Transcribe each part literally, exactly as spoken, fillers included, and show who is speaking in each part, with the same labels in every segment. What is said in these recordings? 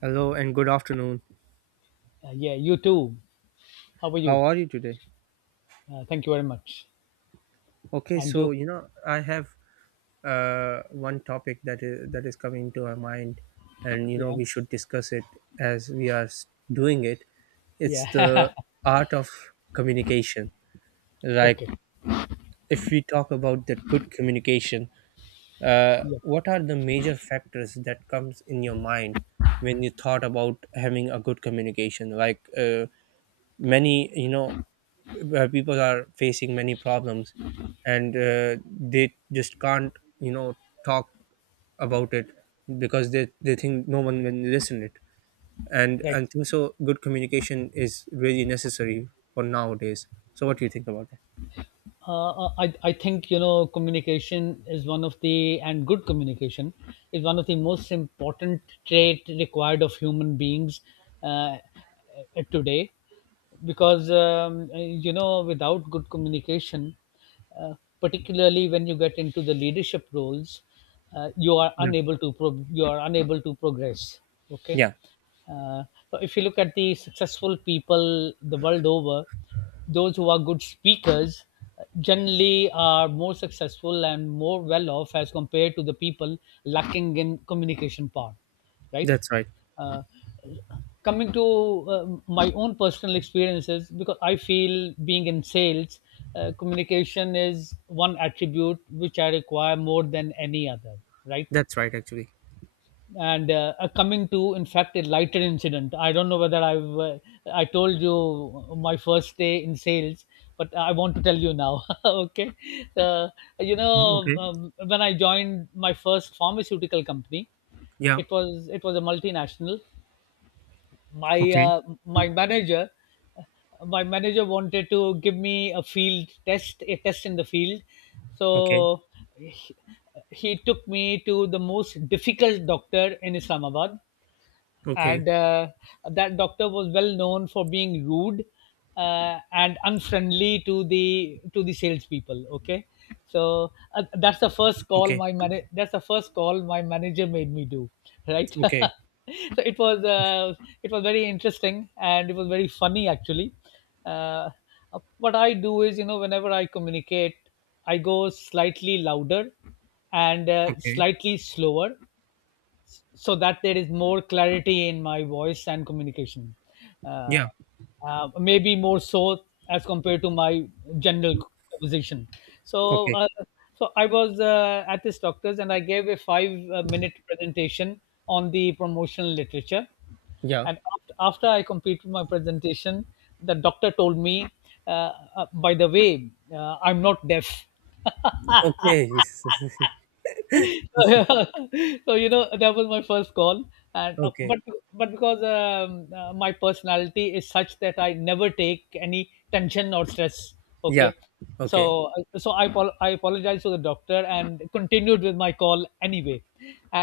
Speaker 1: Hello and good afternoon.
Speaker 2: Uh, yeah, you too. How are you?
Speaker 1: How are you today?
Speaker 2: Uh, thank you very much.
Speaker 1: Okay,
Speaker 2: And
Speaker 1: so
Speaker 2: you?
Speaker 1: you know I have uh, one topic that is that is coming to our mind, and you know
Speaker 2: Yeah,
Speaker 1: we should discuss it as we are s- doing it. It's the
Speaker 2: yeah.
Speaker 1: art of communication. Like
Speaker 2: Okay.
Speaker 1: if we talk about that good communication, uh,
Speaker 2: Yeah,
Speaker 1: what are the major factors that comes in your mind when you thought about having a good communication? Like uh, many you know uh, people are facing many problems and uh, they just can't you know talk about it because they, they think no one will listen it, and
Speaker 2: right.
Speaker 1: and think so good communication is really necessary for nowadays. So what do you think about that?
Speaker 2: uh, uh, I, I think you know communication is one of the and good communication is one of the most important trait required of human beings uh, today because um, you know without good communication uh, particularly when you get into the leadership roles uh, you are
Speaker 1: Yeah.
Speaker 2: unable to pro- you are unable to progress. Okay,
Speaker 1: Yeah.
Speaker 2: uh, so if you look at the successful people the world over, those who are good speakers uh, generally are more successful and more well off as compared to the people lacking in communication power, right?
Speaker 1: That's right.
Speaker 2: Uh, Coming to uh, my own personal experiences, because I feel being in sales, uh, communication is one attribute which I require more than any other, right?
Speaker 1: That's right, actually.
Speaker 2: and uh, uh, coming to in fact a lighter incident, I don't know whether i've uh, i told you my first day in sales, but I want to tell you now. Okay. uh, you know,
Speaker 1: Okay.
Speaker 2: um, when I joined my first pharmaceutical company,
Speaker 1: Yeah.
Speaker 2: it was it was a multinational. my
Speaker 1: Okay.
Speaker 2: uh, my manager, my manager wanted to give me a field test, a test in the field.
Speaker 1: Okay.
Speaker 2: So he, he took me to the most difficult doctor in Islamabad,
Speaker 1: Okay.
Speaker 2: and uh, that doctor was well known for being rude uh, and unfriendly to the to the salespeople. Okay, so uh, that's the first call
Speaker 1: Okay.
Speaker 2: my man. That's the first call my manager made me do. Right. So
Speaker 1: Okay.
Speaker 2: it was uh, it was very interesting and it was very funny actually. Uh, what I do is, you know, whenever I communicate, I go slightly louder and uh,
Speaker 1: Okay.
Speaker 2: slightly slower, so that there is more clarity in my voice and communication. Uh,
Speaker 1: Yeah.
Speaker 2: uh, Maybe more so as compared to my general conversation. So,
Speaker 1: Okay.
Speaker 2: uh, so I was uh, at this doctor's and I gave a five-minute presentation on the promotional literature.
Speaker 1: Yeah.
Speaker 2: And after, after I completed my presentation, the doctor told me, uh, uh, by the way, uh, I'm not deaf.
Speaker 1: Okay.
Speaker 2: So you know that was my first call. and uh,
Speaker 1: Okay.
Speaker 2: but but because um, uh, my personality is such that I never take any tension or stress. Okay.
Speaker 1: Yeah.
Speaker 2: So
Speaker 1: Okay.
Speaker 2: uh, so i apo- i apologized to the doctor and continued with my call anyway.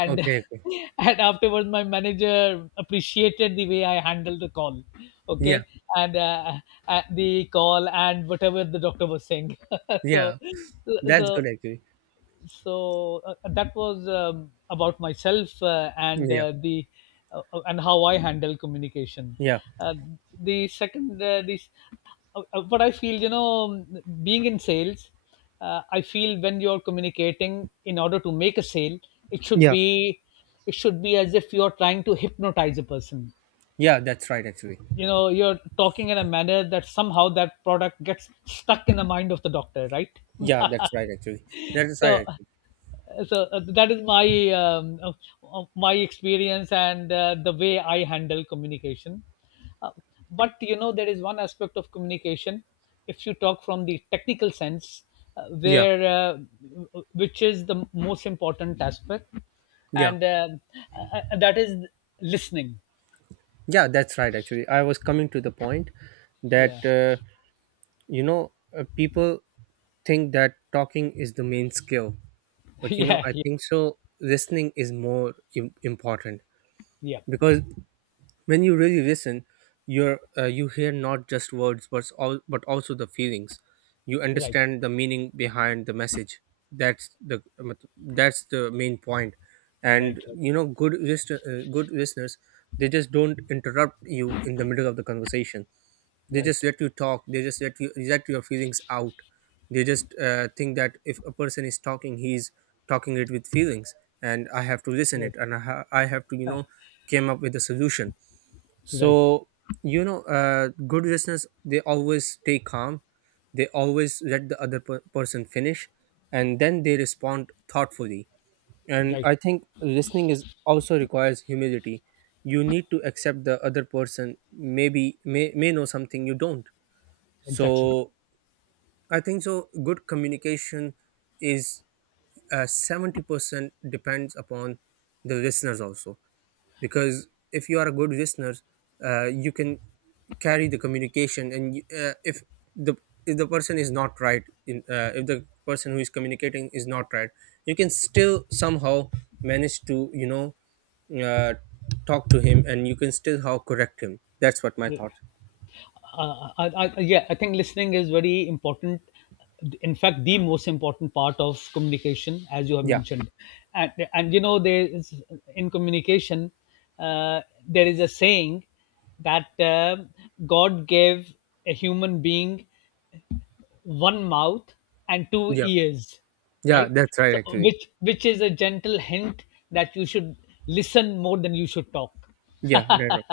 Speaker 2: And
Speaker 1: Okay. Okay.
Speaker 2: and afterwards, my manager appreciated the way I handled the call. Okay.
Speaker 1: Yeah.
Speaker 2: And uh, uh, the call and whatever the doctor was saying. so
Speaker 1: Yeah. That's
Speaker 2: so
Speaker 1: good, actually.
Speaker 2: so uh, uh, that was um, about myself uh, and
Speaker 1: Yeah.
Speaker 2: uh, the uh, uh, and how I handle communication.
Speaker 1: Yeah.
Speaker 2: Uh, the second, uh, this uh, uh, What I feel, you know, um, being in sales, uh, I feel when you're communicating in order to make a sale, it should
Speaker 1: Yeah.
Speaker 2: be it should be as if you're trying to hypnotize a person.
Speaker 1: Yeah. That's right, actually.
Speaker 2: You know, you're talking in a manner that somehow that product gets stuck in the mind of the doctor, right?
Speaker 1: Yeah. That's right, actually. That's right,
Speaker 2: so
Speaker 1: actually.
Speaker 2: so uh, that is my um, uh, uh, my experience and uh, the way I handle communication. uh, but you know there is one aspect of communication, if you talk from the technical sense, uh,
Speaker 1: Yeah.
Speaker 2: where uh, w- which is the most important aspect,
Speaker 1: Yeah.
Speaker 2: and uh, uh, uh, that is listening.
Speaker 1: Yeah. That's right, actually. I was coming to the point that
Speaker 2: Yeah.
Speaker 1: uh, you know uh, people think that talking is the main skill, but you know
Speaker 2: Yeah,
Speaker 1: I
Speaker 2: yeah,
Speaker 1: think so. Listening is more Im- important,
Speaker 2: yeah.
Speaker 1: because when you really listen you're uh, you hear not just words but all but also the feelings. You
Speaker 2: Right,
Speaker 1: understand the meaning behind the message. That's the, that's the main point point. And
Speaker 2: right, right,
Speaker 1: you know, good list, uh, good listeners, they just don't interrupt you in the middle of the conversation. They just
Speaker 2: right,
Speaker 1: let you talk, they just let you let your feelings out. They just uh, think that if a person is talking, he's talking it with feelings, and I have to listen
Speaker 2: right,
Speaker 1: it, and i, ha- I have to, you know came up with a solution.
Speaker 2: right,
Speaker 1: So, you know, uh, good listeners, they always stay calm. They always let the other per- person finish, and then they respond thoughtfully. And
Speaker 2: right.
Speaker 1: I think listening is also requires humility. You need to accept the other person maybe may, may know something you don't.
Speaker 2: Exactly.
Speaker 1: So, I think so good communication is uh, seventy percent depends upon the listeners also, because if you are a good listener uh, you can carry the communication, and you- uh, if the if the person is not right in, uh, if the person who is communicating is not right, you can still somehow manage to, you know uh, talk to him, and you can still how correct him. That's what my thought.
Speaker 2: Uh, I, I, yeah, I think listening is very important. In fact, the most important part of communication, as you have
Speaker 1: Yeah.
Speaker 2: mentioned, and and you know there is in communication, uh, there is a saying that uh, God gave a human being one mouth and two
Speaker 1: Yeah.
Speaker 2: ears,
Speaker 1: Yeah,
Speaker 2: right?
Speaker 1: that's right,
Speaker 2: So
Speaker 1: actually.
Speaker 2: which which is a gentle hint that you should listen more than you should talk.
Speaker 1: Yeah. Right, right.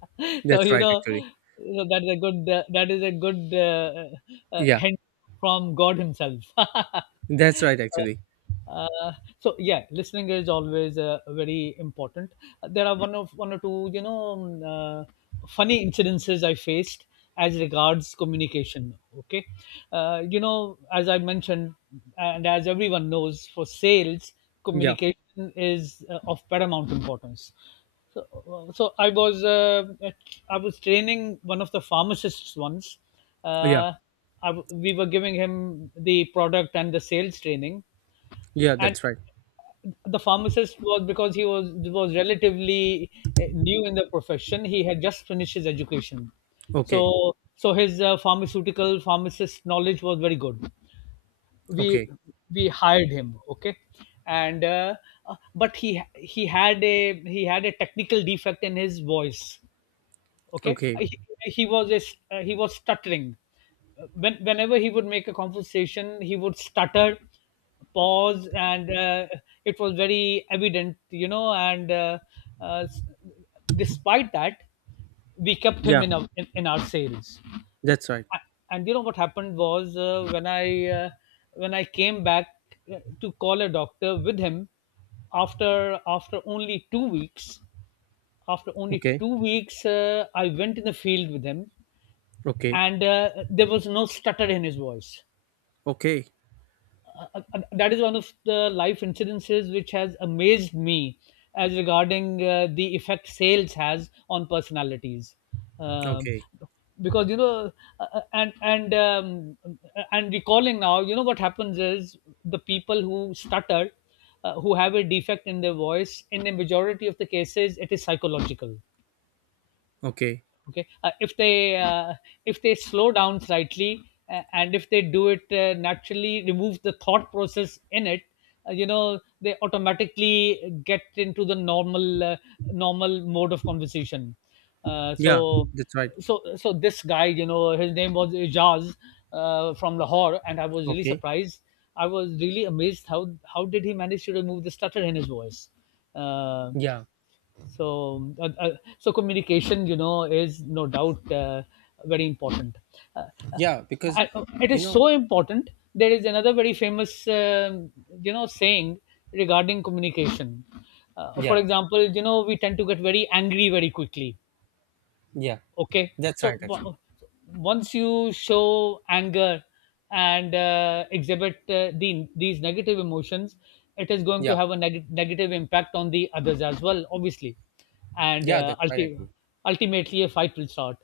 Speaker 2: So
Speaker 1: That's
Speaker 2: you
Speaker 1: right,
Speaker 2: know,
Speaker 1: actually.
Speaker 2: so that is a good uh, that is a good uh, uh, uh,
Speaker 1: Yeah.
Speaker 2: hint from God himself.
Speaker 1: That's right, actually.
Speaker 2: uh, so yeah, listening is always uh, very important. There are one of one or two, you know, um, uh, funny incidences I faced as regards communication. Okay. Uh, you know, as I mentioned, and as everyone knows, for sales,
Speaker 1: Yeah.
Speaker 2: communication is uh, of paramount importance. So, uh, so I was uh, at- I was training one of the pharmacists once.
Speaker 1: Yeah.
Speaker 2: Uh, I w We were giving him the product and the sales training,
Speaker 1: Yeah,
Speaker 2: and
Speaker 1: that's right.
Speaker 2: the pharmacist was, because he was was relatively uh, new in the profession, he had just finished his education. so
Speaker 1: Okay.
Speaker 2: so his uh, pharmaceutical pharmacist knowledge was very good. we
Speaker 1: Okay.
Speaker 2: we hired him. Okay. And uh, uh, but he he had a he had a technical defect in his voice. Okay.
Speaker 1: Okay.
Speaker 2: Uh, he, he was a, uh, he was stuttering. Uh, when, whenever he would make a conversation, he would stutter, pause, and uh, it was very evident, you know. and uh, uh, s- Despite that, we kept him
Speaker 1: Yeah,
Speaker 2: in, our in, in our sales.
Speaker 1: that's right.
Speaker 2: A- and you know what happened was, uh, when i uh, when I came back uh, to call a doctor with him, after after only two weeks, after only
Speaker 1: Okay.
Speaker 2: two weeks, uh, I went in the field with him,
Speaker 1: Okay.
Speaker 2: and uh, there was no stutter in his voice.
Speaker 1: Okay.
Speaker 2: Uh, uh, uh, that is one of the life incidences which has amazed me as regarding uh, the effect sales has on personalities. Um
Speaker 1: Okay.
Speaker 2: because you know, uh, uh, and and um, and recalling now, you know what happens is the people who stutter, uh, who have a defect in their voice, in the majority of the cases, it is psychological.
Speaker 1: Okay.
Speaker 2: Okay. Uh, if they uh, if they slow down slightly uh, and if they do it uh, naturally, remove the thought process in it, uh, you know, they automatically get into the normal uh, normal mode of conversation. uh,
Speaker 1: Yeah,
Speaker 2: so
Speaker 1: that's right.
Speaker 2: so so this guy, you know, his name was Ijaz, uh, from Lahore, and I was really
Speaker 1: Okay.
Speaker 2: surprised. I was really amazed how how did he manage to remove the stutter in his voice. uh,
Speaker 1: Yeah.
Speaker 2: so uh, uh, so communication, you know, is no doubt uh, very important. uh, uh,
Speaker 1: Yeah, because
Speaker 2: I, it
Speaker 1: you
Speaker 2: is
Speaker 1: know,
Speaker 2: so important. There is another very famous um you know saying regarding communication. Uh, for
Speaker 1: yeah.
Speaker 2: example, you know, we tend to get very angry very quickly.
Speaker 1: Yeah.
Speaker 2: Okay.
Speaker 1: That's
Speaker 2: so
Speaker 1: right, actually.
Speaker 2: w- Once you show anger and uh, exhibit uh, the, these negative emotions, it is going to
Speaker 1: Yeah.
Speaker 2: have a neg- negative impact on the others as well, obviously. and
Speaker 1: Yeah,
Speaker 2: uh,
Speaker 1: that's right,
Speaker 2: ulti-
Speaker 1: actually.
Speaker 2: ultimately a fight will start.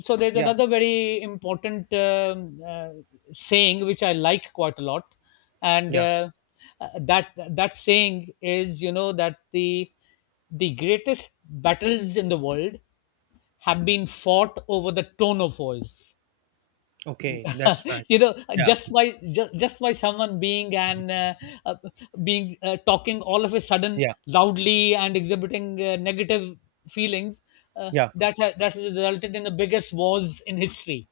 Speaker 2: So there's
Speaker 1: Yeah.
Speaker 2: another very important um, uh, saying which I like quite a lot, and
Speaker 1: Yeah.
Speaker 2: uh, uh, that that saying is, you know, that the the greatest battles in the world have been fought over the tone of voice.
Speaker 1: Okay, that's right.
Speaker 2: You know,
Speaker 1: Yeah.
Speaker 2: just by just, just by someone being and uh, uh, being uh, talking all of a sudden
Speaker 1: Yeah.
Speaker 2: loudly and exhibiting uh, negative feelings, uh,
Speaker 1: Yeah.
Speaker 2: that ha- that has resulted in the biggest wars in history.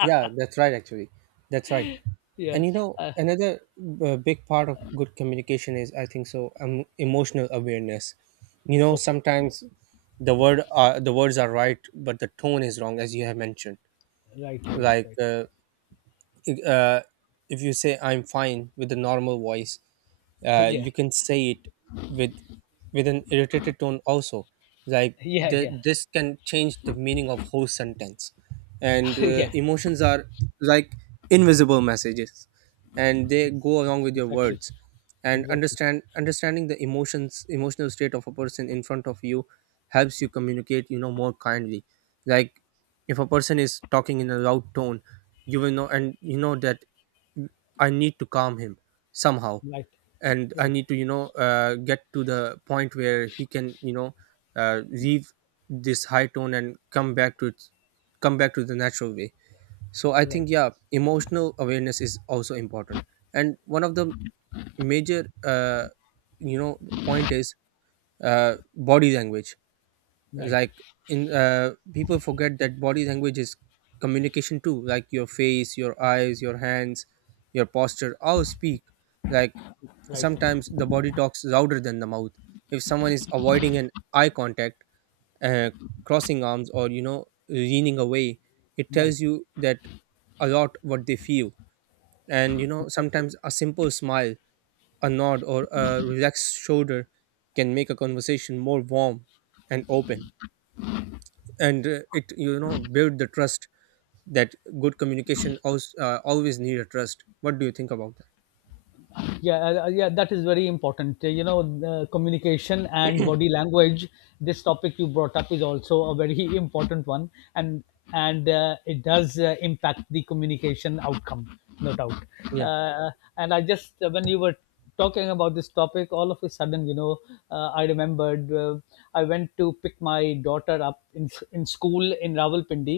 Speaker 1: Yeah, that's right, actually. That's right.
Speaker 2: Yeah.
Speaker 1: And you know,
Speaker 2: Uh,
Speaker 1: another uh, big part of good communication is, I think so, um, emotional awareness. You know,
Speaker 2: okay.
Speaker 1: sometimes the word uh, the words are right but the tone is wrong, as you have mentioned.
Speaker 2: Right. Right.
Speaker 1: Like
Speaker 2: Right.
Speaker 1: uh, if, uh, if you say I'm fine with a normal voice, uh,
Speaker 2: Yeah.
Speaker 1: you can say it with with an irritated tone also, like,
Speaker 2: Yeah.
Speaker 1: th-
Speaker 2: Yeah.
Speaker 1: this can change the meaning of whole sentence. And uh,
Speaker 2: Yeah.
Speaker 1: emotions are like invisible messages, and they go along with your
Speaker 2: Exactly.
Speaker 1: words, and
Speaker 2: Exactly.
Speaker 1: understand understanding the emotions emotional state of a person in front of you helps you communicate, you know more kindly. Like if a person is talking in a loud tone, you will know, and you know that I need to calm him somehow,
Speaker 2: Right.
Speaker 1: and I
Speaker 2: Right.
Speaker 1: need to, you know uh, get to the point where he can, you know uh, leave this high tone and come back to its come back to the natural way. So I think,
Speaker 2: Right.
Speaker 1: yeah, emotional awareness is also important. And one of the major uh, you know point is uh, body language.
Speaker 2: Right.
Speaker 1: Like in uh, people forget that body language is communication too. Like your face, your eyes, your hands, your posture all speak. Like,
Speaker 2: Right.
Speaker 1: sometimes the body talks louder than the mouth. If someone is avoiding an eye contact, uh, crossing arms, or you know leaning away, it
Speaker 2: Right.
Speaker 1: tells you that a lot what they feel. And you know
Speaker 2: Exactly.
Speaker 1: sometimes a simple smile, a nod, or a relaxed shoulder can make a conversation more warm and open, and uh, it, you know build the trust. That good communication always, uh, always need a trust. What do you think about that?
Speaker 2: Yeah. Uh, uh, yeah, that is very important. Uh, you know, the communication and body language, this topic you brought up is also a very important one. And and uh, it does uh, impact the communication outcome, no doubt.
Speaker 1: Yeah.
Speaker 2: Uh, and i just uh, when you were talking about this topic, all of a sudden, you know, uh, i remembered, uh, I went to pick my daughter up in, in school in Rawalpindi.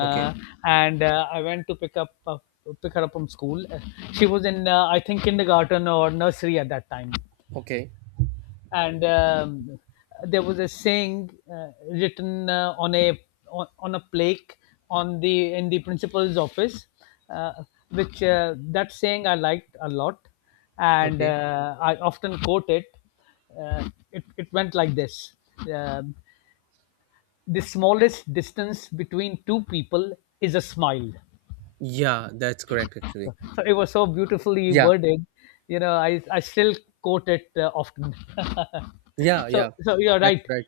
Speaker 1: Okay.
Speaker 2: and uh, I went to pick up uh, pick her up from school. Uh, she was in, uh, I think, kindergarten or nursery at that time.
Speaker 1: Okay.
Speaker 2: And um, there was a saying uh, written uh, on a on, on a plaque on the in the principal's office, uh, which uh, that saying I liked a lot, and
Speaker 1: Okay.
Speaker 2: uh, I often quote it. Uh, it, it went like this. Um the smallest distance between two people is a smile.
Speaker 1: Yeah, that's correct,
Speaker 2: so,
Speaker 1: actually.
Speaker 2: so it was so beautifully
Speaker 1: Yeah.
Speaker 2: worded, you know. i, I still quote it uh, often.
Speaker 1: Yeah.
Speaker 2: So
Speaker 1: Yeah,
Speaker 2: so you're
Speaker 1: that's
Speaker 2: right.
Speaker 1: right.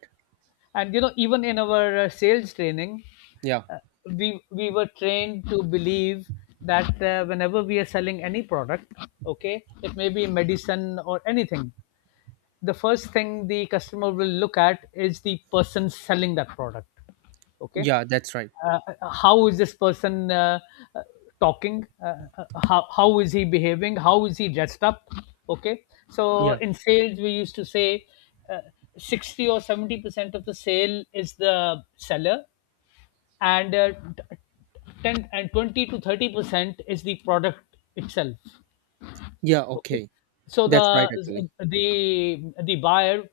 Speaker 2: And you know, even in our uh, sales training,
Speaker 1: Yeah.
Speaker 2: uh, we we were trained to believe that uh, whenever we are selling any product, okay, it may be medicine or anything, the first thing the customer will look at is the person selling that product. Okay.
Speaker 1: Yeah, that's right.
Speaker 2: uh, how is this person uh, uh, talking, uh, uh, how, how is he behaving, how is he dressed up? Okay. So
Speaker 1: Yeah.
Speaker 2: in sales we used to say, uh, sixty or seventy percent of the sale is the seller, and uh, ten and twenty to thirty percent is the product itself.
Speaker 1: Yeah.
Speaker 2: Okay.
Speaker 1: Okay,
Speaker 2: So
Speaker 1: that's right,
Speaker 2: the
Speaker 1: actually.
Speaker 2: the the buyer,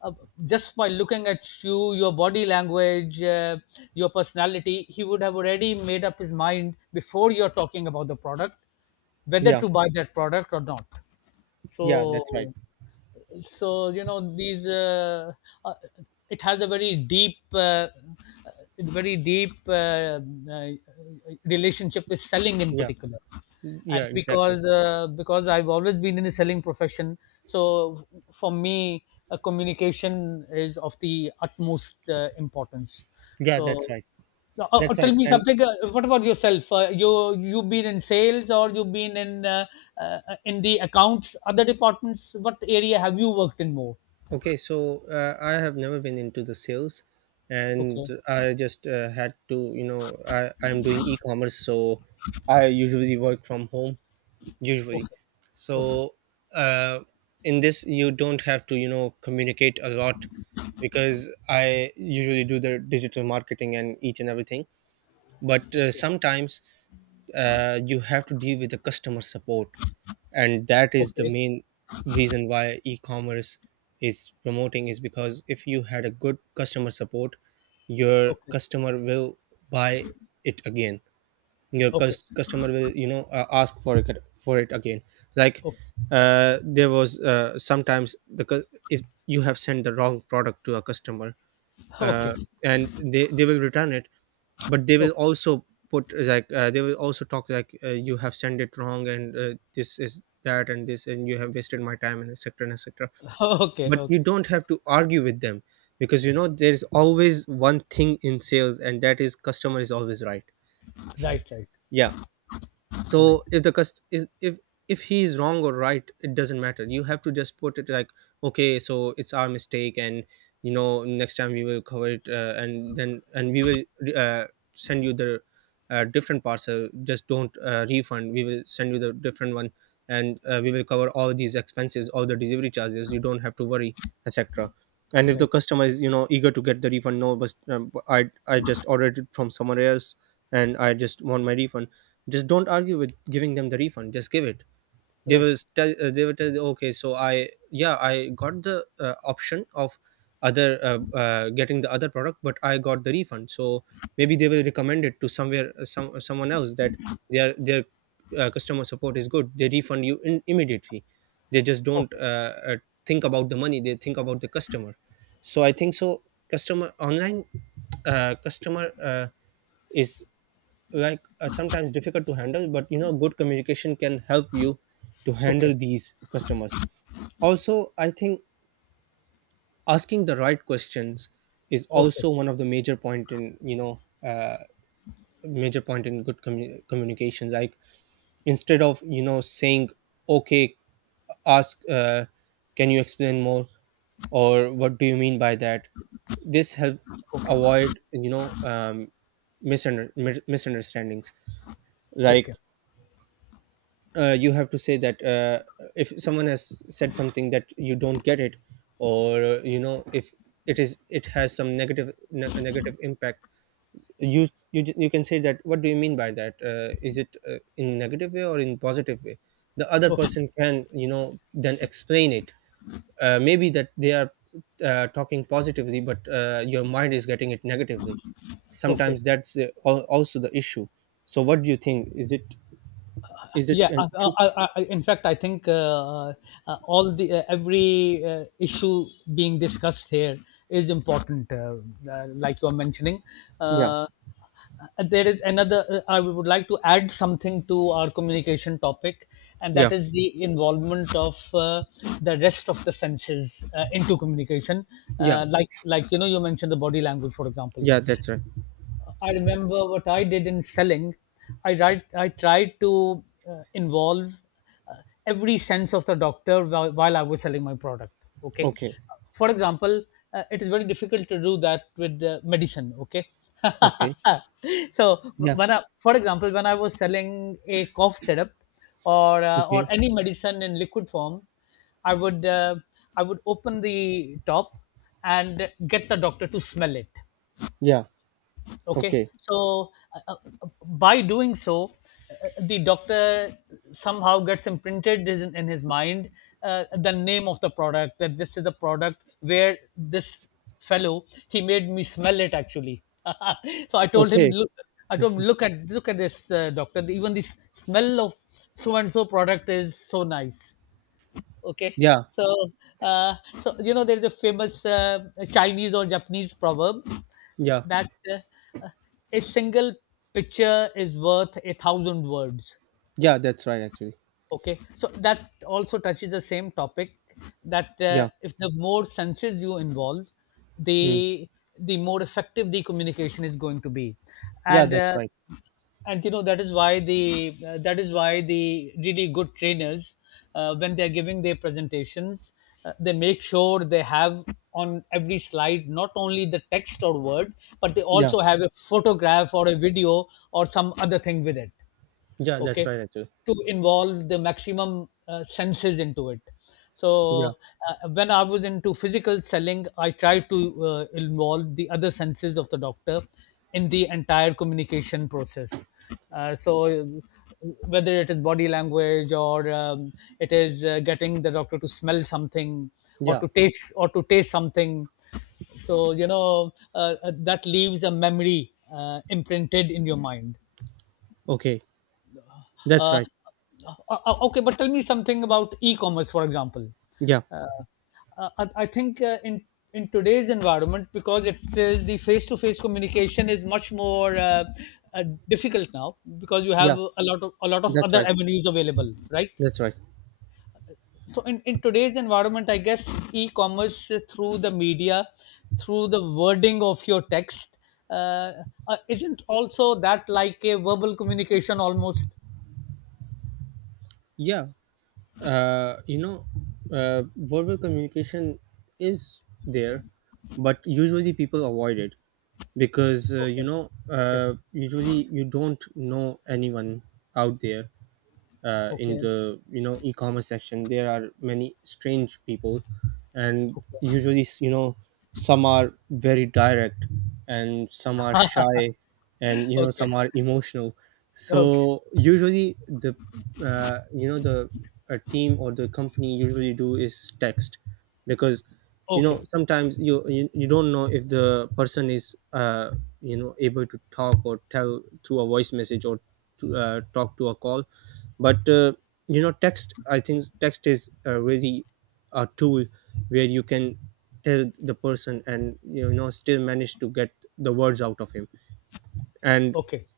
Speaker 2: uh, just by looking at you, your body language, uh, your personality, he would have already made up his mind before you're talking about the product, whether
Speaker 1: Yeah.
Speaker 2: to buy that product or not.
Speaker 1: Yeah, that's right.
Speaker 2: So so you know these uh, uh, it has a very deep uh, uh, very deep uh, uh, relationship with selling in
Speaker 1: Yeah.
Speaker 2: particular. And
Speaker 1: Yeah,
Speaker 2: because
Speaker 1: exactly.
Speaker 2: uh, because I've always been in the selling profession, so for me, uh, communication is of the utmost uh, importance.
Speaker 1: Yeah,
Speaker 2: So
Speaker 1: that's right.
Speaker 2: no, Uh, uh,
Speaker 1: That's
Speaker 2: tell
Speaker 1: right.
Speaker 2: me
Speaker 1: And
Speaker 2: something. Uh, what about yourself? Uh, you you've been in sales, or you've been in uh, uh, in the accounts, other departments. What area have you worked in more?
Speaker 1: okay, so uh, I have never been into the sales, and
Speaker 2: Okay,
Speaker 1: I just uh, had to, you know, I I'm doing e-commerce, so I usually work from home usually.
Speaker 2: okay, okay,
Speaker 1: So uh, in this, you don't have to, you know, communicate a lot, because I usually do the digital marketing and each and everything. But uh, sometimes uh, you have to deal with the customer support, and that is the
Speaker 2: okay,
Speaker 1: main reason why e-commerce is promoting, is because if you had a good customer support, your
Speaker 2: okay,
Speaker 1: customer will buy it again. Your cus- customer will, you know uh, ask for it for it again. Like, uh, there was, uh, sometimes the cu- if you have sent the wrong product to a customer,
Speaker 2: okay, okay,
Speaker 1: uh,
Speaker 2: okay,
Speaker 1: and they they will return it, but they will also put, uh, like, uh, they will also talk like, uh, you have sent it wrong, and uh, this is that, and this, and you have wasted my time, and etc and etc.
Speaker 2: okay, okay, okay.
Speaker 1: But you
Speaker 2: Okay.
Speaker 1: don't have to argue with them, because you know there's always one thing in sales, and that is customer is always right.
Speaker 2: Right, right,
Speaker 1: Yeah.
Speaker 2: right,
Speaker 1: So if the cust- is- if, if he is wrong or right, it doesn't matter. You have to just put it like, okay, so it's our mistake, and you know next time we will cover it, uh, and then and we will, uh, send you the, uh, different parcel. Just don't, uh, refund. We will send you the different one, and uh, we will cover all these expenses, all the delivery charges, you don't have to worry, etc. And if the
Speaker 2: right,
Speaker 1: customer is, you know eager to get the refund, no but um, i i just ordered it from somewhere else, and I just want my refund, just don't argue with giving them the refund, just give it. They will
Speaker 2: right.
Speaker 1: tell, uh, they will tell you, okay, so I, yeah, I got the uh, option of other, uh, uh, getting the other product, but I got the refund. So maybe they will recommend it to somewhere, uh, some, uh, someone else, that their their uh, customer support is good, they refund you in, immediately. They just don't,
Speaker 2: Okay,
Speaker 1: uh, uh, think about the money, they think about the customer. So I think so, customer online, uh, customer, uh, is, like, uh, sometimes difficult to handle, but you know good communication can help you to
Speaker 2: okay,
Speaker 1: handle these customers. Also I think asking the right questions is
Speaker 2: okay,
Speaker 1: also one of the major point in, you know uh, major point in good commu- communication. Like, instead of you know saying okay, ask, uh, can you explain more, or what do you mean by that. This help
Speaker 2: okay,
Speaker 1: avoid, you know um, misunder- mi- misunderstandings. Like
Speaker 2: okay,
Speaker 1: uh, you have to say that uh, if someone has said something that you don't get it, or uh, you know if it is it has some negative, ne- negative impact, you, you ju- you can say that, what do you mean by that, uh, is it, uh, in negative way or in positive way, the other
Speaker 2: okay,
Speaker 1: person can, you know then explain it. Uh, maybe that they are, uh, talking positively, but uh, your mind is getting it negatively
Speaker 2: okay,
Speaker 1: sometimes. That's uh, al- also the issue. So what do you think, is it, is it
Speaker 2: yeah.
Speaker 1: an
Speaker 2: I, I,
Speaker 1: issue?
Speaker 2: I, I- in fact I think uh, uh, all the uh, every uh, issue being discussed here is important. Uh, uh, like you are mentioning,
Speaker 1: Yeah.
Speaker 2: uh, uh, there is another, uh, I would like to add something to our communication topic, and that
Speaker 1: Yeah,
Speaker 2: is the involvement of uh, the rest of the senses uh, into communication.
Speaker 1: yeah,
Speaker 2: Uh, like like you know you mentioned the body language for example.
Speaker 1: yeah, that's right.
Speaker 2: I remember what I did in selling. I tried, I tried to uh, involve uh, every sense of the doctor while, while I was selling my product. Okay.
Speaker 1: Okay,
Speaker 2: For example, uh, it is very difficult to do that with uh, medicine. Okay.
Speaker 1: okay,
Speaker 2: So
Speaker 1: yeah,
Speaker 2: when I, for example, when I was selling a cough syrup or uh,
Speaker 1: okay,
Speaker 2: or any medicine in liquid form, I would uh, I would open the top and get the doctor to smell it.
Speaker 1: yeah,
Speaker 2: Okay,
Speaker 1: okay,
Speaker 2: so uh, uh, by doing so, uh, the doctor somehow gets imprinted his- in his mind uh, the name of the product, that this is the product where this fellow, he made me smell it actually. So i told him
Speaker 1: okay,
Speaker 2: look i told him, look at look at this, uh, doctor, even this smell of so and so product is so nice. Okay.
Speaker 1: yeah,
Speaker 2: So, uh, so you know, there's a famous uh, Chinese or Japanese proverb
Speaker 1: yeah,
Speaker 2: that uh, a single picture is worth a thousand words.
Speaker 1: yeah, that's right, actually.
Speaker 2: Okay, so that also touches the same topic, that uh,
Speaker 1: Yeah,
Speaker 2: if the more senses you involve,
Speaker 1: hmm.
Speaker 2: the the more effective the communication is going to be.
Speaker 1: Yeah,
Speaker 2: and
Speaker 1: that's
Speaker 2: uh,
Speaker 1: right.
Speaker 2: and you know, that is why the uh, that is why the really good trainers, uh, when they are giving their presentations, uh, they make sure they have on every slide not only the text or word, but they
Speaker 1: Yeah,
Speaker 2: also have a photograph or a video or some other thing with it,
Speaker 1: yeah, that's
Speaker 2: okay,
Speaker 1: right, actually.
Speaker 2: to involve the maximum uh, senses into it.
Speaker 1: Yeah,
Speaker 2: So uh, when I was into physical selling, I tried to uh, involve the other senses of the doctor in the entire communication process. uh, so uh, Whether it is body language or um, it is uh, getting the doctor to smell something or
Speaker 1: yeah,
Speaker 2: to taste or to taste something. So you know, uh, uh, that leaves a memory uh, imprinted in your mind.
Speaker 1: okay, that's
Speaker 2: Uh,
Speaker 1: right.
Speaker 2: o Okay, but tell me something about e-commerce, for example.
Speaker 1: Yeah,
Speaker 2: Uh, uh, I I think uh, in in today's environment, because it is the face-to-face communication is much more uh, uh, difficult now, because you have
Speaker 1: yeah,
Speaker 2: a lot of a lot of
Speaker 1: that's
Speaker 2: other
Speaker 1: right,
Speaker 2: avenues available, right?
Speaker 1: that's right.
Speaker 2: So in, in today's environment, I guess e-commerce uh, through the media, through the wording of your text, uh, uh, isn't also that like a verbal communication almost?
Speaker 1: Yeah, uh, you know, uh, verbal communication is there, but usually people avoid it because uh, you
Speaker 2: Okay,
Speaker 1: know,
Speaker 2: okay.
Speaker 1: uh, usually you don't know anyone out there, uh, in
Speaker 2: Okay.
Speaker 1: the you know e-commerce section there are many strange people, and
Speaker 2: Okay.
Speaker 1: usually you know some are very direct, and some are shy, and you know
Speaker 2: Okay.
Speaker 1: some are emotional.
Speaker 2: Okay.
Speaker 1: So usually the uh, you know the a team or the company usually do is text, because you know
Speaker 2: Okay.
Speaker 1: sometimes you you, you don't know if the person is uh, you know able to talk or tell through a voice message, or to, uh, talk to a call. But uh, you know text, I think, text is uh, really a tool where you can tell the person and you know still manage to get the words out of him. And
Speaker 2: Okay.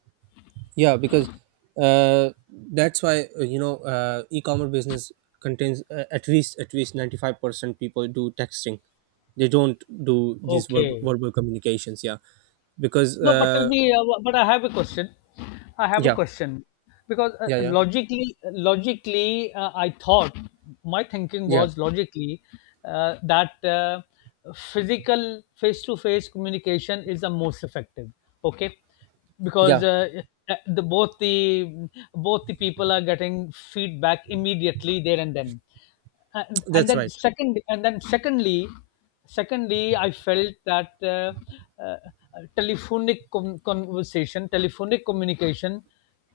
Speaker 1: yeah, because uh, that's why uh, you know uh, e-commerce business contains uh, at least at least ninety-five percent people do texting. They don't do these verb-
Speaker 2: Okay.
Speaker 1: verbal communications. Yeah, because
Speaker 2: No, but tell
Speaker 1: uh,
Speaker 2: me, uh, but I have a question. I have a
Speaker 1: yeah,
Speaker 2: question because uh,
Speaker 1: yeah, yeah,
Speaker 2: logically, logically, uh, I thought, my thinking
Speaker 1: yeah,
Speaker 2: was, logically uh, that uh, physical face-to-face communication is the most effective. Okay, because
Speaker 1: yeah.
Speaker 2: uh, uh, the both the both the people are getting feedback immediately there and then. and, and
Speaker 1: That's
Speaker 2: then
Speaker 1: right.
Speaker 2: second and then secondly, secondly i felt that uh, uh, telephonic con- conversation telephonic communication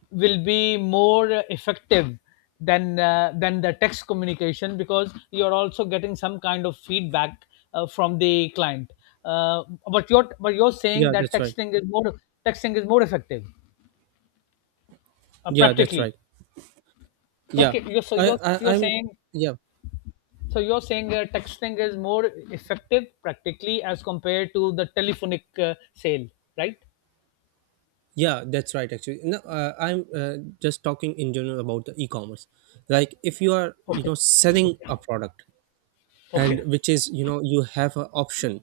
Speaker 2: will be more effective than uh, than the text communication, because you're also getting some kind of feedback uh, from the client, uh, but you're but you're saying
Speaker 1: Yeah,
Speaker 2: that
Speaker 1: that's right.
Speaker 2: texting is more texting is more effective uh,
Speaker 1: Yeah, that's right.
Speaker 2: practically.
Speaker 1: Yeah,
Speaker 2: Okay, you're, so
Speaker 1: I,
Speaker 2: you're
Speaker 1: I
Speaker 2: you're
Speaker 1: I'm
Speaker 2: saying,
Speaker 1: yeah,
Speaker 2: so you're saying, uh, texting is more effective practically as compared to the telephonic uh, sale, right?
Speaker 1: yeah, that's right, actually. No, uh, I'm uh, just talking in general about the e-commerce. Like, if you are you
Speaker 2: Okay,
Speaker 1: know selling
Speaker 2: okay,
Speaker 1: a product, and
Speaker 2: okay,
Speaker 1: which is you know you have an option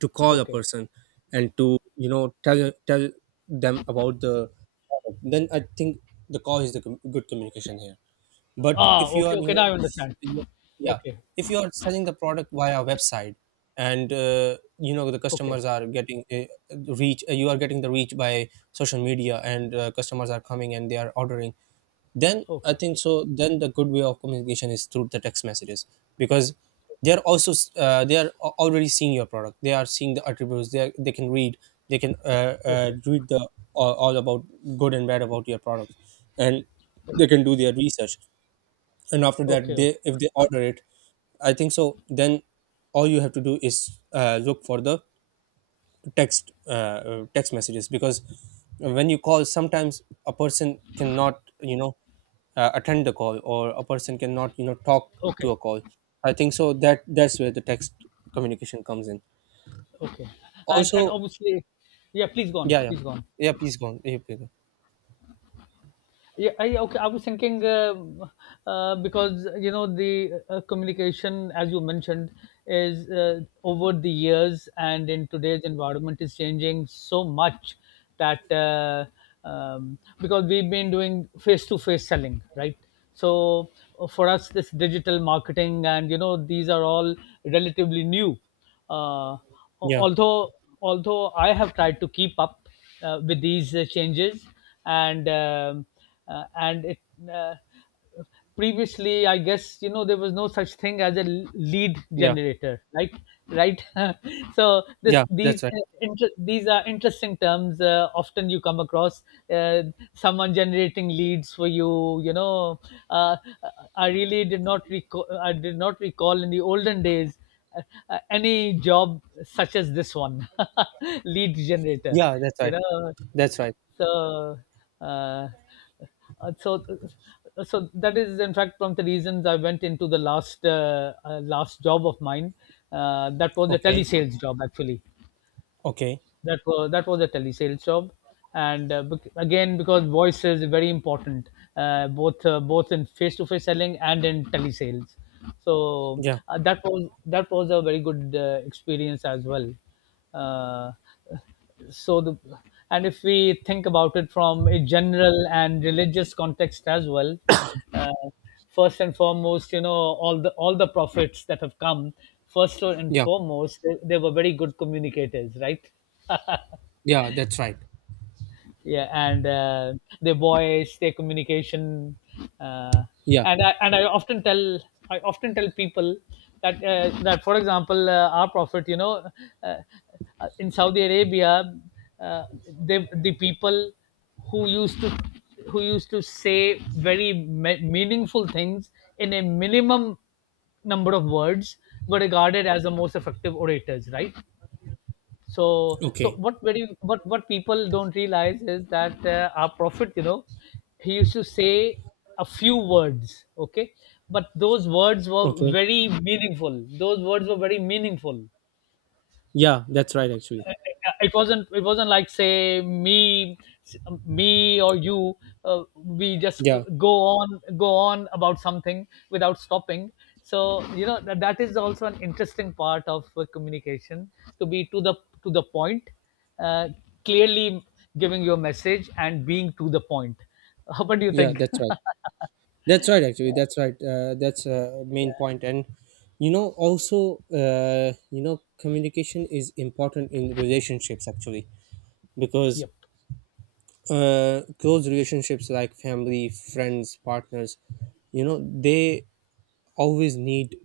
Speaker 1: to call a
Speaker 2: okay.
Speaker 1: person and to you know tell tell them about the product, then I think the call is the com- good communication here. But
Speaker 2: Ah,
Speaker 1: if you
Speaker 2: okay,
Speaker 1: are, you
Speaker 2: okay.
Speaker 1: know,
Speaker 2: Now I understand.
Speaker 1: yeah, yeah.
Speaker 2: Okay,
Speaker 1: If you are selling the product via website, and uh, you know the
Speaker 2: okay,
Speaker 1: customers are getting uh, reach, uh, you are getting the reach by social media, and uh, customers are coming and they are ordering. Then I
Speaker 2: okay,
Speaker 1: think so. Then the good way of communication is through the text messages, because they are also, uh, they are al- already seeing your product. They are seeing the attributes. They are, they can read. They can uh, uh,
Speaker 2: okay,
Speaker 1: read the all all about good and bad about your product, and they can do their research, and after that
Speaker 2: okay,
Speaker 1: they if they order it, I think so. Then all you have to do is uh, look for the text uh, uh, text messages, because when you call sometimes a person cannot you know uh, attend the call, or a person cannot you know talk to
Speaker 2: okay,
Speaker 1: a call. I think so that that's where the text communication comes in
Speaker 2: okay. And and
Speaker 1: also.
Speaker 2: obviously, yeah. Please go on.
Speaker 1: Yeah, yeah,
Speaker 2: Please go on.
Speaker 1: yeah, please go on. Yeah, please go on.
Speaker 2: Yeah, I okay. I was thinking uh, uh, because you know, the uh, communication, as you mentioned, is uh, over the years and in today's environment is changing so much that uh, um, because we've been doing face-to-face selling, right? So uh, for us, this digital marketing and you know, these are all relatively new. uh,
Speaker 1: Yeah,
Speaker 2: although Although I have tried to keep up uh, with these uh, changes, and um uh, and it, uh, previously, I guess you know, there was no such thing as a l- lead
Speaker 1: yeah,
Speaker 2: generator, right? Right. So this
Speaker 1: yeah,
Speaker 2: these
Speaker 1: that's right.
Speaker 2: uh, inter- these are interesting terms. Uh, often you come across uh, someone generating leads for you. You know, uh, I really did not recall. I did not recall in the olden days uh, any job such as this one, lead generator,
Speaker 1: Yeah, that's
Speaker 2: you
Speaker 1: right.
Speaker 2: know.
Speaker 1: That's right.
Speaker 2: So uh, uh, so uh, so that is in fact one of the reasons I went into the last uh, uh, last job of mine, uh, that was a
Speaker 1: Okay,
Speaker 2: telesales job actually.
Speaker 1: okay,
Speaker 2: That was that was a telesales job. And uh, bec- again, because voice is very important, uh, both uh, both in face to face selling and in telesales. So
Speaker 1: yeah,
Speaker 2: uh, that was that was a very good uh, experience as well. Uh, so the and if we think about it from a general and religious context as well, uh, first and foremost, you know, all the all the prophets that have come, first and
Speaker 1: yeah.
Speaker 2: foremost, they, they were very good communicators, right?
Speaker 1: Yeah, that's right.
Speaker 2: Yeah, and uh, their voice, their communication. uh,
Speaker 1: Yeah.
Speaker 2: and I, and I often tell, I often tell people that uh, that for example uh, our prophet you know, uh, uh, in Saudi Arabia, uh, they, the people who used to, who used to say very me- meaningful things in a minimum number of words were regarded as the most effective orators, right? So so
Speaker 1: Okay.
Speaker 2: what very what what people don't realize is that uh, our prophet, you know, he used to say a few words, okay, but those words were
Speaker 1: Okay.
Speaker 2: very meaningful. Those words were very meaningful
Speaker 1: Yeah, that's right. Actually.
Speaker 2: it wasn't, it wasn't like say me, me or you, uh, we just uh,
Speaker 1: Yeah.
Speaker 2: go on go on about something without stopping. So you know, that, that is also an interesting part of uh, communication, to be to the, to the point uh, clearly giving your message and being to the point. What do you
Speaker 1: Yeah,
Speaker 2: think?
Speaker 1: that's right. That's right.
Speaker 2: Yeah,
Speaker 1: Actually, that's right. Uh, that's uh,
Speaker 2: yeah,
Speaker 1: main point. And, you know, also, uh, you know, communication is important in relationships actually, because
Speaker 2: yep,
Speaker 1: uh, close relationships like family, friends, partners, you know, they always need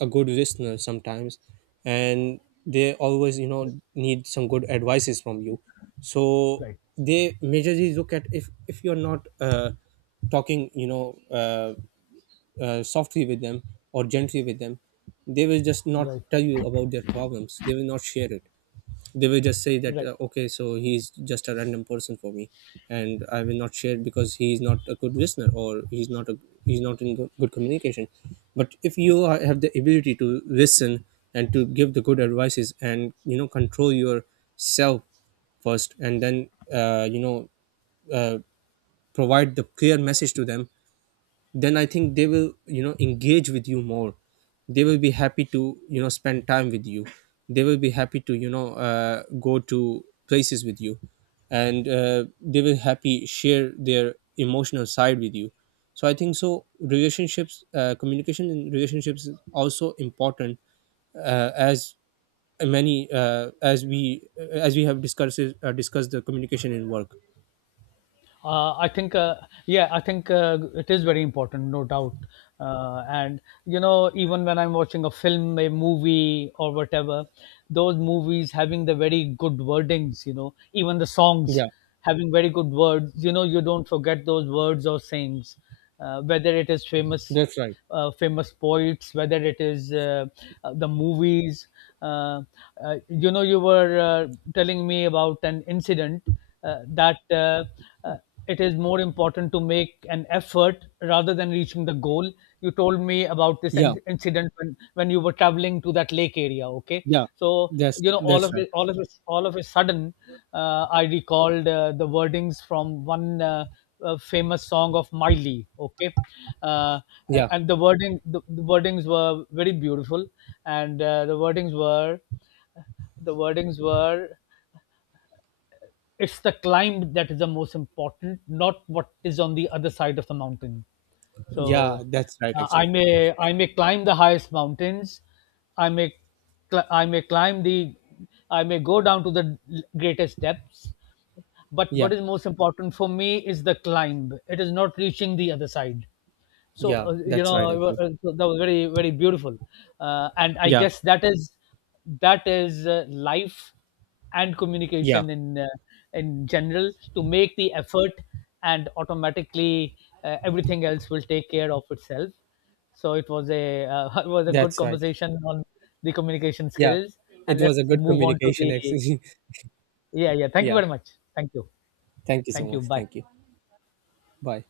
Speaker 1: a good listener sometimes. And they always you know need some good advices from you. So
Speaker 2: right,
Speaker 1: they majorly look at, if if you're not uh, talking, you know uh, uh, softly with them or gently with them, they will just not
Speaker 2: right,
Speaker 1: tell you about their problems, they will not share it. They will just say that,
Speaker 2: right.
Speaker 1: uh, okay, so he's just a random person for me, and I will not share, because he's not a good listener, or he's not a he's not in good, good communication. But if you are, have the ability to listen and to give the good advices, and you know control yourself first, and then uh, you know uh, provide the clear message to them, then I think they will you know engage with you more. They will be happy to you know spend time with you. They will be happy to you know uh, go to places with you, and uh, they will happy share their emotional side with you. So I think so, relationships uh, communication in relationships is also important, uh, as many uh, as we as we have discussed uh, discussed the communication in work.
Speaker 2: Uh, I think, uh, yeah, I think uh, it is very important, no doubt. Uh, and you know, even when I'm watching a film, a movie, or whatever, those movies having the very good wordings, you know, even the songs
Speaker 1: Yeah,
Speaker 2: having very good words, you know, you don't forget those words or sayings, uh, whether it is famous,
Speaker 1: that's right.
Speaker 2: uh, famous poets, whether it is uh, uh, the movies. Uh, uh, you know, you were uh, telling me about an incident uh, that uh, uh, it is more important to make an effort rather than reaching the goal. You told me about this
Speaker 1: Yeah,
Speaker 2: in- incident when, when you were traveling to that lake area. Okay,
Speaker 1: yeah,
Speaker 2: so
Speaker 1: that's
Speaker 2: you know, all
Speaker 1: that's
Speaker 2: of
Speaker 1: right.
Speaker 2: it, all of it, all of a sudden, uh, I recalled uh, the wordings from one. Uh, uh, famous song of Miley. Okay, uh,
Speaker 1: Yeah,
Speaker 2: and the wording the, the wordings were very beautiful, and uh, the wordings were the wordings were, it's the climb that is the most important, not what is on the other side of the mountain.
Speaker 1: yeah,
Speaker 2: So
Speaker 1: that's right,
Speaker 2: uh, I
Speaker 1: actually.
Speaker 2: may, I may climb the highest mountains. I may cl- I may climb the I may go down to the greatest depths. But
Speaker 1: Yeah,
Speaker 2: what is most important for me is the climb. It is not reaching the other side. So
Speaker 1: yeah,
Speaker 2: uh, you
Speaker 1: that's right,
Speaker 2: know,
Speaker 1: actually.
Speaker 2: uh, so that was very very beautiful, uh, and I
Speaker 1: Yeah,
Speaker 2: guess that is, that is uh, life and
Speaker 1: yeah,
Speaker 2: communication in uh, in general, to make the effort, and automatically uh, everything else will take care of itself. So it was a uh, it was a good
Speaker 1: that's right.
Speaker 2: conversation on the communication
Speaker 1: Yeah,
Speaker 2: skills, and
Speaker 1: it was a
Speaker 2: let's
Speaker 1: good
Speaker 2: move on to
Speaker 1: communication,
Speaker 2: the,
Speaker 1: actually.
Speaker 2: yeah yeah. Thank you
Speaker 1: Yeah,
Speaker 2: very much. Thank you.
Speaker 1: thank you so
Speaker 2: Thank you.
Speaker 1: much.
Speaker 2: Bye.
Speaker 1: Thank you. Bye.